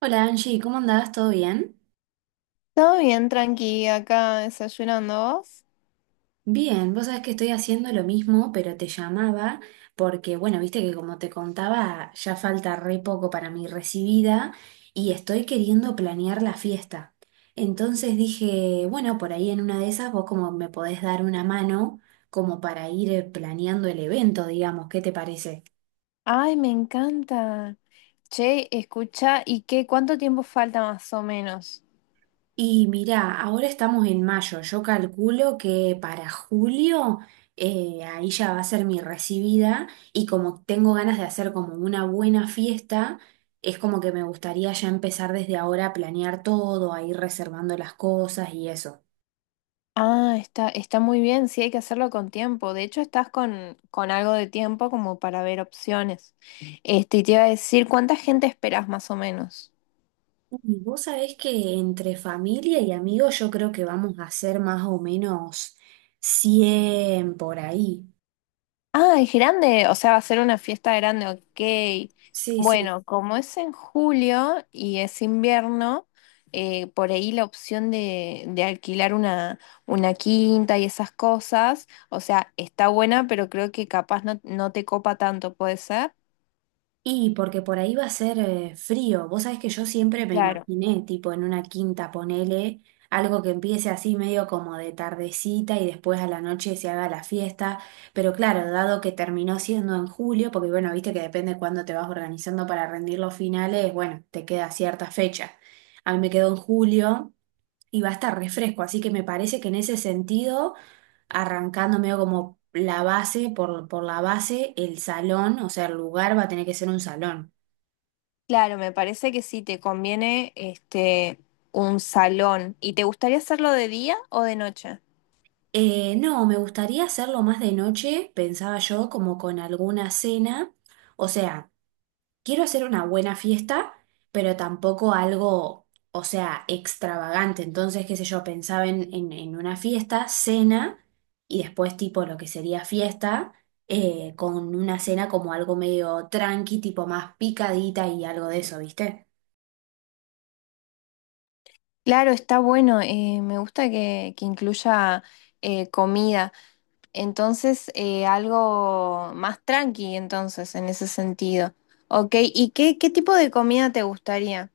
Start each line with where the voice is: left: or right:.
right: Hola Angie, ¿cómo andás? ¿Todo bien?
left: Todo bien, tranqui, acá desayunando vos.
right: Bien, vos sabés que estoy haciendo lo mismo, pero te llamaba porque, bueno, viste que como te contaba, ya falta re poco para mi recibida y estoy queriendo planear la fiesta. Entonces dije, bueno, por ahí en una de esas vos como me podés dar una mano como para ir planeando el evento, digamos, ¿qué te parece?
left: Ay, me encanta. Che, escucha, ¿y qué? ¿Cuánto tiempo falta más o menos?
right: Y mirá, ahora estamos en mayo. Yo calculo que para julio ahí ya va a ser mi recibida y como tengo ganas de hacer como una buena fiesta, es como que me gustaría ya empezar desde ahora a planear todo, a ir reservando las cosas y eso.
left: Ah, está muy bien, sí, hay que hacerlo con tiempo. De hecho, estás con algo de tiempo como para ver opciones. Este, y te iba a decir, ¿cuánta gente esperás más o menos?
right: Y vos sabés que entre familia y amigos yo creo que vamos a hacer más o menos 100 por ahí.
left: Ah, es grande, o sea, va a ser una fiesta grande, ok.
right: Sí, sí.
left: Bueno, como es en julio y es invierno, por ahí la opción de alquilar una quinta y esas cosas, o sea, está buena, pero creo que capaz no, no te copa tanto, ¿puede ser?
right: Y porque por ahí va a ser frío. Vos sabés que yo siempre me
left: Claro,
right: imaginé, tipo en una quinta, ponele, algo que empiece así medio como de tardecita y después a la noche se haga la fiesta. Pero claro, dado que terminó siendo en julio, porque bueno, viste que depende cuándo te vas organizando para rendir los finales, bueno, te queda cierta fecha. A mí me quedó en julio y va a estar refresco. Así que me parece que en ese sentido, arrancando medio como la base, por la base, el salón, o sea, el lugar va a tener que ser un salón.
left: claro, me parece que sí, te conviene este, un salón. ¿Y te gustaría hacerlo de día o de noche?
right: No, me gustaría hacerlo más de noche, pensaba yo, como con alguna cena. O sea, quiero hacer una buena fiesta, pero tampoco algo, o sea, extravagante. Entonces, qué sé yo, pensaba en una fiesta, cena, y después tipo lo que sería fiesta, con una cena como algo medio tranqui, tipo más picadita y algo de eso, ¿viste?
left: Claro, está bueno, me gusta que incluya comida. Entonces, algo más tranqui, entonces, en ese sentido. Ok, ¿y qué, qué tipo de comida te gustaría?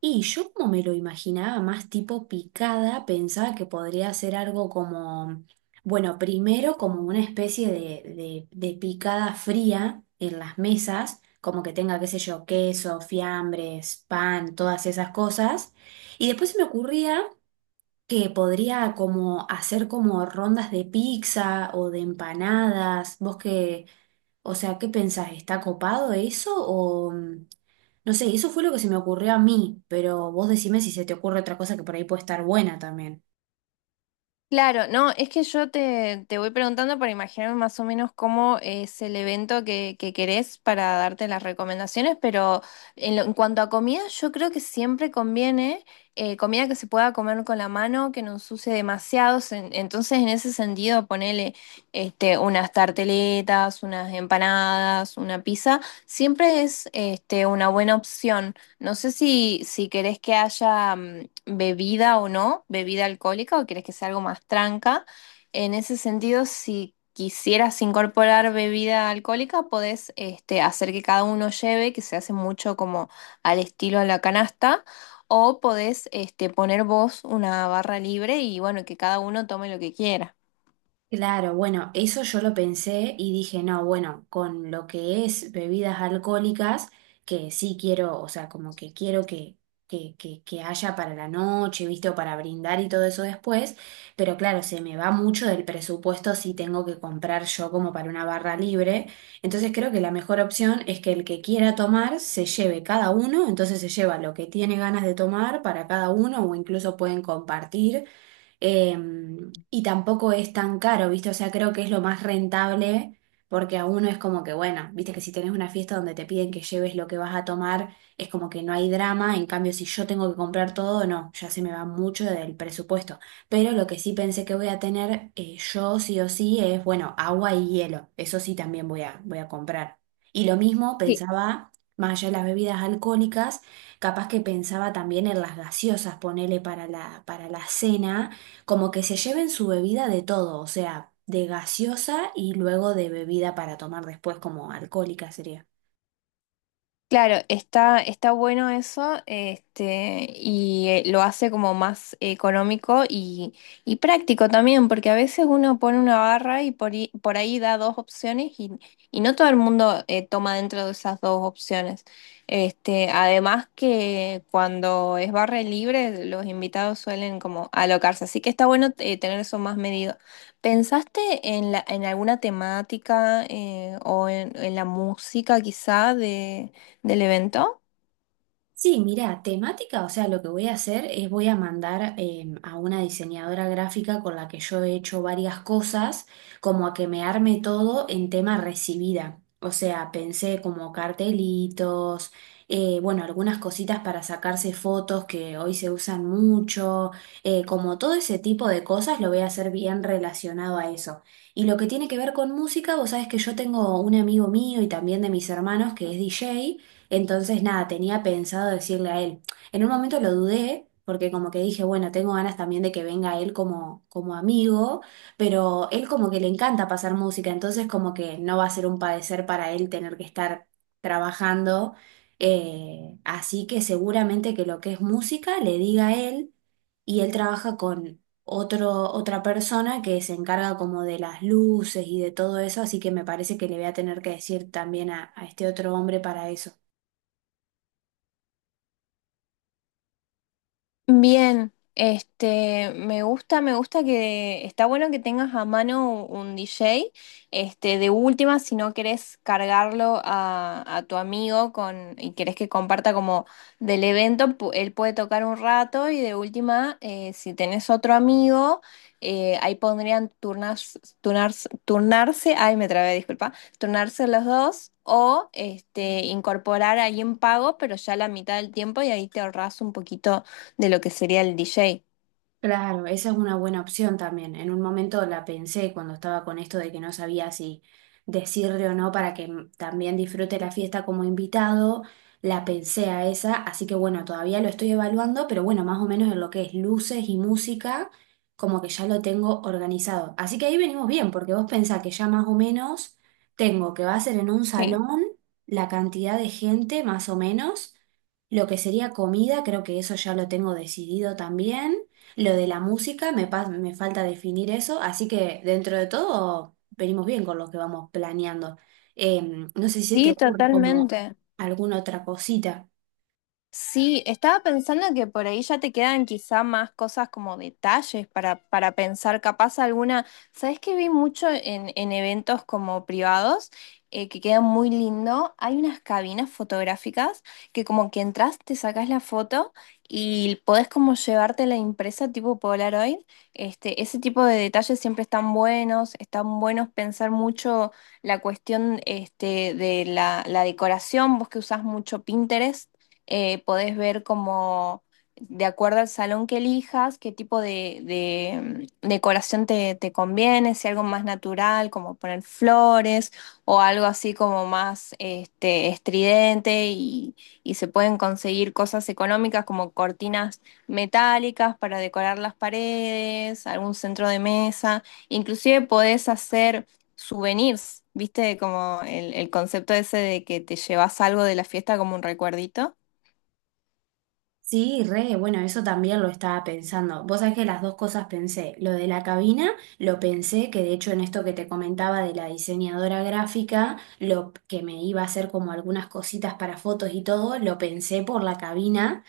right: Y yo como me lo imaginaba más tipo picada, pensaba que podría ser algo como, bueno, primero como una especie de picada fría en las mesas, como que tenga, qué sé yo, queso, fiambres, pan, todas esas cosas. Y después se me ocurría que podría como hacer como rondas de pizza o de empanadas. ¿Vos qué, o sea, ¿qué pensás? ¿Está copado eso? O no sé, eso fue lo que se me ocurrió a mí, pero vos decime si se te ocurre otra cosa que por ahí puede estar buena también.
left: Claro, no, es que yo te, te voy preguntando para imaginarme más o menos cómo es el evento que querés para darte las recomendaciones, pero en, en cuanto a comida, yo creo que siempre conviene comida que se pueda comer con la mano, que no ensucie demasiado. Entonces, en ese sentido, ponele este, unas tarteletas, unas empanadas, una pizza, siempre es este, una buena opción. No sé si, si querés que haya bebida o no, bebida alcohólica, o querés que sea algo más tranca. En ese sentido, si quisieras incorporar bebida alcohólica, podés este, hacer que cada uno lleve, que se hace mucho como al estilo a la canasta, o podés este, poner vos una barra libre y bueno, que cada uno tome lo que quiera.
right: Claro, bueno, eso yo lo pensé y dije, no, bueno, con lo que es bebidas alcohólicas, que sí quiero, o sea, como que quiero que, que haya para la noche, ¿viste? O para brindar y todo eso después, pero claro, se me va mucho del presupuesto si tengo que comprar yo como para una barra libre. Entonces creo que la mejor opción es que el que quiera tomar se lleve cada uno, entonces se lleva lo que tiene ganas de tomar para cada uno o incluso pueden compartir eh, y tampoco es tan caro, ¿viste? O sea, creo que es lo más rentable porque a uno es como que, bueno, viste que si tenés una fiesta donde te piden que lleves lo que vas a tomar, es como que no hay drama, en cambio si yo tengo que comprar todo, no, ya se me va mucho del presupuesto. Pero lo que sí pensé que voy a tener yo sí o sí es, bueno, agua y hielo, eso sí también voy a, voy a comprar. Y lo mismo pensaba, más allá de las bebidas alcohólicas, capaz que pensaba también en las gaseosas, ponele para la cena como que se lleven su bebida de todo, o sea, de gaseosa y luego de bebida para tomar después como alcohólica sería.
left: Claro, está bueno eso, este, y lo hace como más económico y práctico también, porque a veces uno pone una barra y por ahí da dos opciones y no todo el mundo toma dentro de esas dos opciones. Este, además que cuando es barra libre, los invitados suelen como alocarse, así que está bueno tener eso más medido. ¿Pensaste en la, en alguna temática o en la música quizá de del evento?
right: Sí, mira, temática, o sea, lo que voy a hacer es voy a mandar a una diseñadora gráfica con la que yo he hecho varias cosas, como a que me arme todo en tema recibida. O sea, pensé como cartelitos, bueno, algunas cositas para sacarse fotos que hoy se usan mucho, como todo ese tipo de cosas lo voy a hacer bien relacionado a eso. Y lo que tiene que ver con música, vos sabés que yo tengo un amigo mío y también de mis hermanos que es DJ. Entonces, nada, tenía pensado decirle a él. En un momento lo dudé, porque como que dije, bueno, tengo ganas también de que venga él como, como amigo, pero él como que le encanta pasar música, entonces como que no va a ser un padecer para él tener que estar trabajando. Así que seguramente que lo que es música le diga a él y él trabaja con otra persona que se encarga como de las luces y de todo eso, así que me parece que le voy a tener que decir también a este otro hombre para eso.
left: Bien, este, me gusta que está bueno que tengas a mano un DJ, este, de última, si no querés cargarlo a tu amigo con, y querés que comparta como del evento, él puede tocar un rato y de última, si tenés otro amigo, ahí pondrían turnarse, ay, me trabé, disculpa, turnarse los dos. O este, incorporar ahí en pago, pero ya la mitad del tiempo y ahí te ahorras un poquito de lo que sería el DJ.
right: Claro, esa es una buena opción también. En un momento la pensé cuando estaba con esto de que no sabía si decirle o no para que también disfrute la fiesta como invitado. La pensé a esa, así que bueno, todavía lo estoy evaluando, pero bueno, más o menos en lo que es luces y música, como que ya lo tengo organizado. Así que ahí venimos bien, porque vos pensás que ya más o menos tengo que va a ser en un
left: Sí.
right: salón la cantidad de gente, más o menos. Lo que sería comida, creo que eso ya lo tengo decidido también. Lo de la música, me falta definir eso, así que dentro de todo venimos bien con lo que vamos planeando. No sé si se te
left: Sí,
right: ocurre como
left: totalmente.
right: alguna otra cosita.
left: Sí, estaba pensando que por ahí ya te quedan quizá más cosas como detalles para pensar, capaz alguna, ¿sabes qué vi mucho en eventos como privados? Que quedan muy lindo. Hay unas cabinas fotográficas que como que entras, te sacas la foto y podés como llevarte la impresa tipo Polaroid. Este, ese tipo de detalles siempre están buenos pensar mucho la cuestión este, de la, la decoración, vos que usás mucho Pinterest podés ver como, de acuerdo al salón que elijas, qué tipo de, decoración te, te conviene, si algo más natural, como poner flores, o algo así como más este, estridente, y se pueden conseguir cosas económicas como cortinas metálicas para decorar las paredes, algún centro de mesa, inclusive podés hacer souvenirs, ¿viste? Como el concepto ese de que te llevas algo de la fiesta como un recuerdito.
right: Sí, re, bueno, eso también lo estaba pensando. Vos sabés que las dos cosas pensé. Lo de la cabina, lo pensé, que de hecho en esto que te comentaba de la diseñadora gráfica, lo que me iba a hacer como algunas cositas para fotos y todo, lo pensé por la cabina.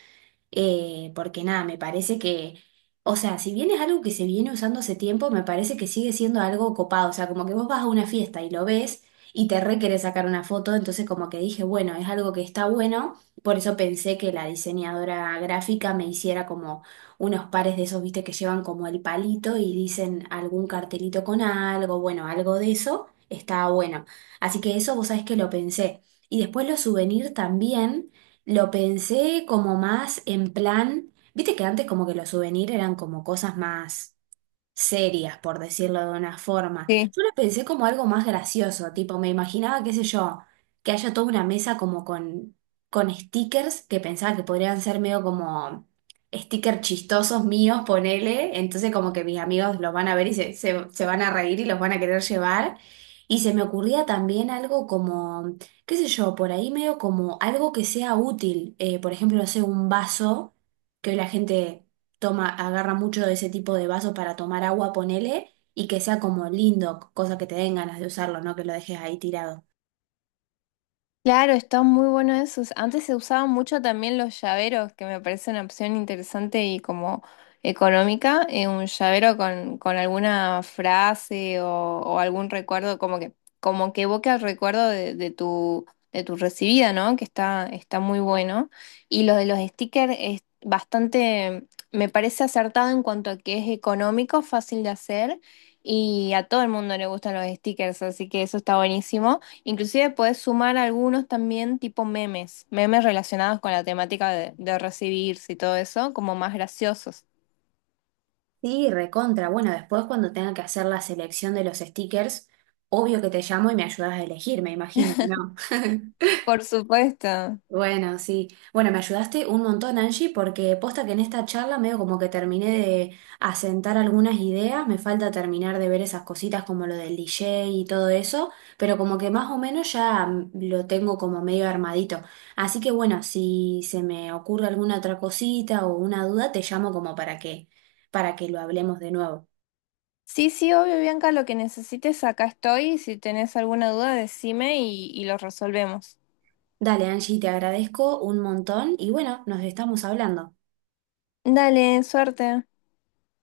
right: Porque nada, me parece que, o sea, si bien es algo que se viene usando hace tiempo, me parece que sigue siendo algo copado, o sea, como que vos vas a una fiesta y lo ves y te re querés sacar una foto, entonces como que dije, bueno, es algo que está bueno, por eso pensé que la diseñadora gráfica me hiciera como unos pares de esos, viste, que llevan como el palito y dicen algún cartelito con algo, bueno, algo de eso, está bueno. Así que eso vos sabés que lo pensé. Y después los souvenirs también. Lo pensé como más en plan, viste que antes como que los souvenirs eran como cosas más serias, por decirlo de una forma.
left: Sí,
right: Yo lo pensé como algo más gracioso, tipo, me imaginaba, qué sé yo, que haya toda una mesa como con stickers que pensaba que podrían ser medio como stickers chistosos míos, ponele, entonces como que mis amigos los van a ver y se van a reír y los van a querer llevar. Y se me ocurría también algo como, qué sé yo, por ahí medio como algo que sea útil, por ejemplo, no sé, un vaso que hoy la gente toma, agarra mucho de ese tipo de vaso para tomar agua, ponele, y que sea como lindo, cosa que te den ganas de usarlo, no que lo dejes ahí tirado.
left: claro, están muy buenos esos. Antes se usaban mucho también los llaveros, que me parece una opción interesante y como económica, un llavero con alguna frase o algún recuerdo, como que evoca el recuerdo de tu recibida, ¿no? Que está muy bueno. Y lo de los stickers es bastante, me parece acertado en cuanto a que es económico, fácil de hacer. Y a todo el mundo le gustan los stickers, así que eso está buenísimo. Inclusive puedes sumar algunos también tipo memes, memes relacionados con la temática de recibirse y todo eso, como más graciosos.
right: Sí, recontra. Bueno, después cuando tenga que hacer la selección de los stickers, obvio que te llamo y me ayudas a elegir, me imagino, ¿no?
left: Por supuesto.
right: Bueno, sí. Bueno, me ayudaste un montón, Angie, porque posta que en esta charla medio como que terminé de asentar algunas ideas, me falta terminar de ver esas cositas como lo del DJ y todo eso, pero como que más o menos ya lo tengo como medio armadito. Así que bueno, si se me ocurre alguna otra cosita o una duda, te llamo como para que lo hablemos de nuevo.
left: Sí, sí, obvio, Bianca, lo que necesites, acá estoy. Si tenés alguna duda, decime y lo resolvemos.
right: Dale, Angie, te agradezco un montón y bueno, nos estamos hablando.
left: Dale, suerte.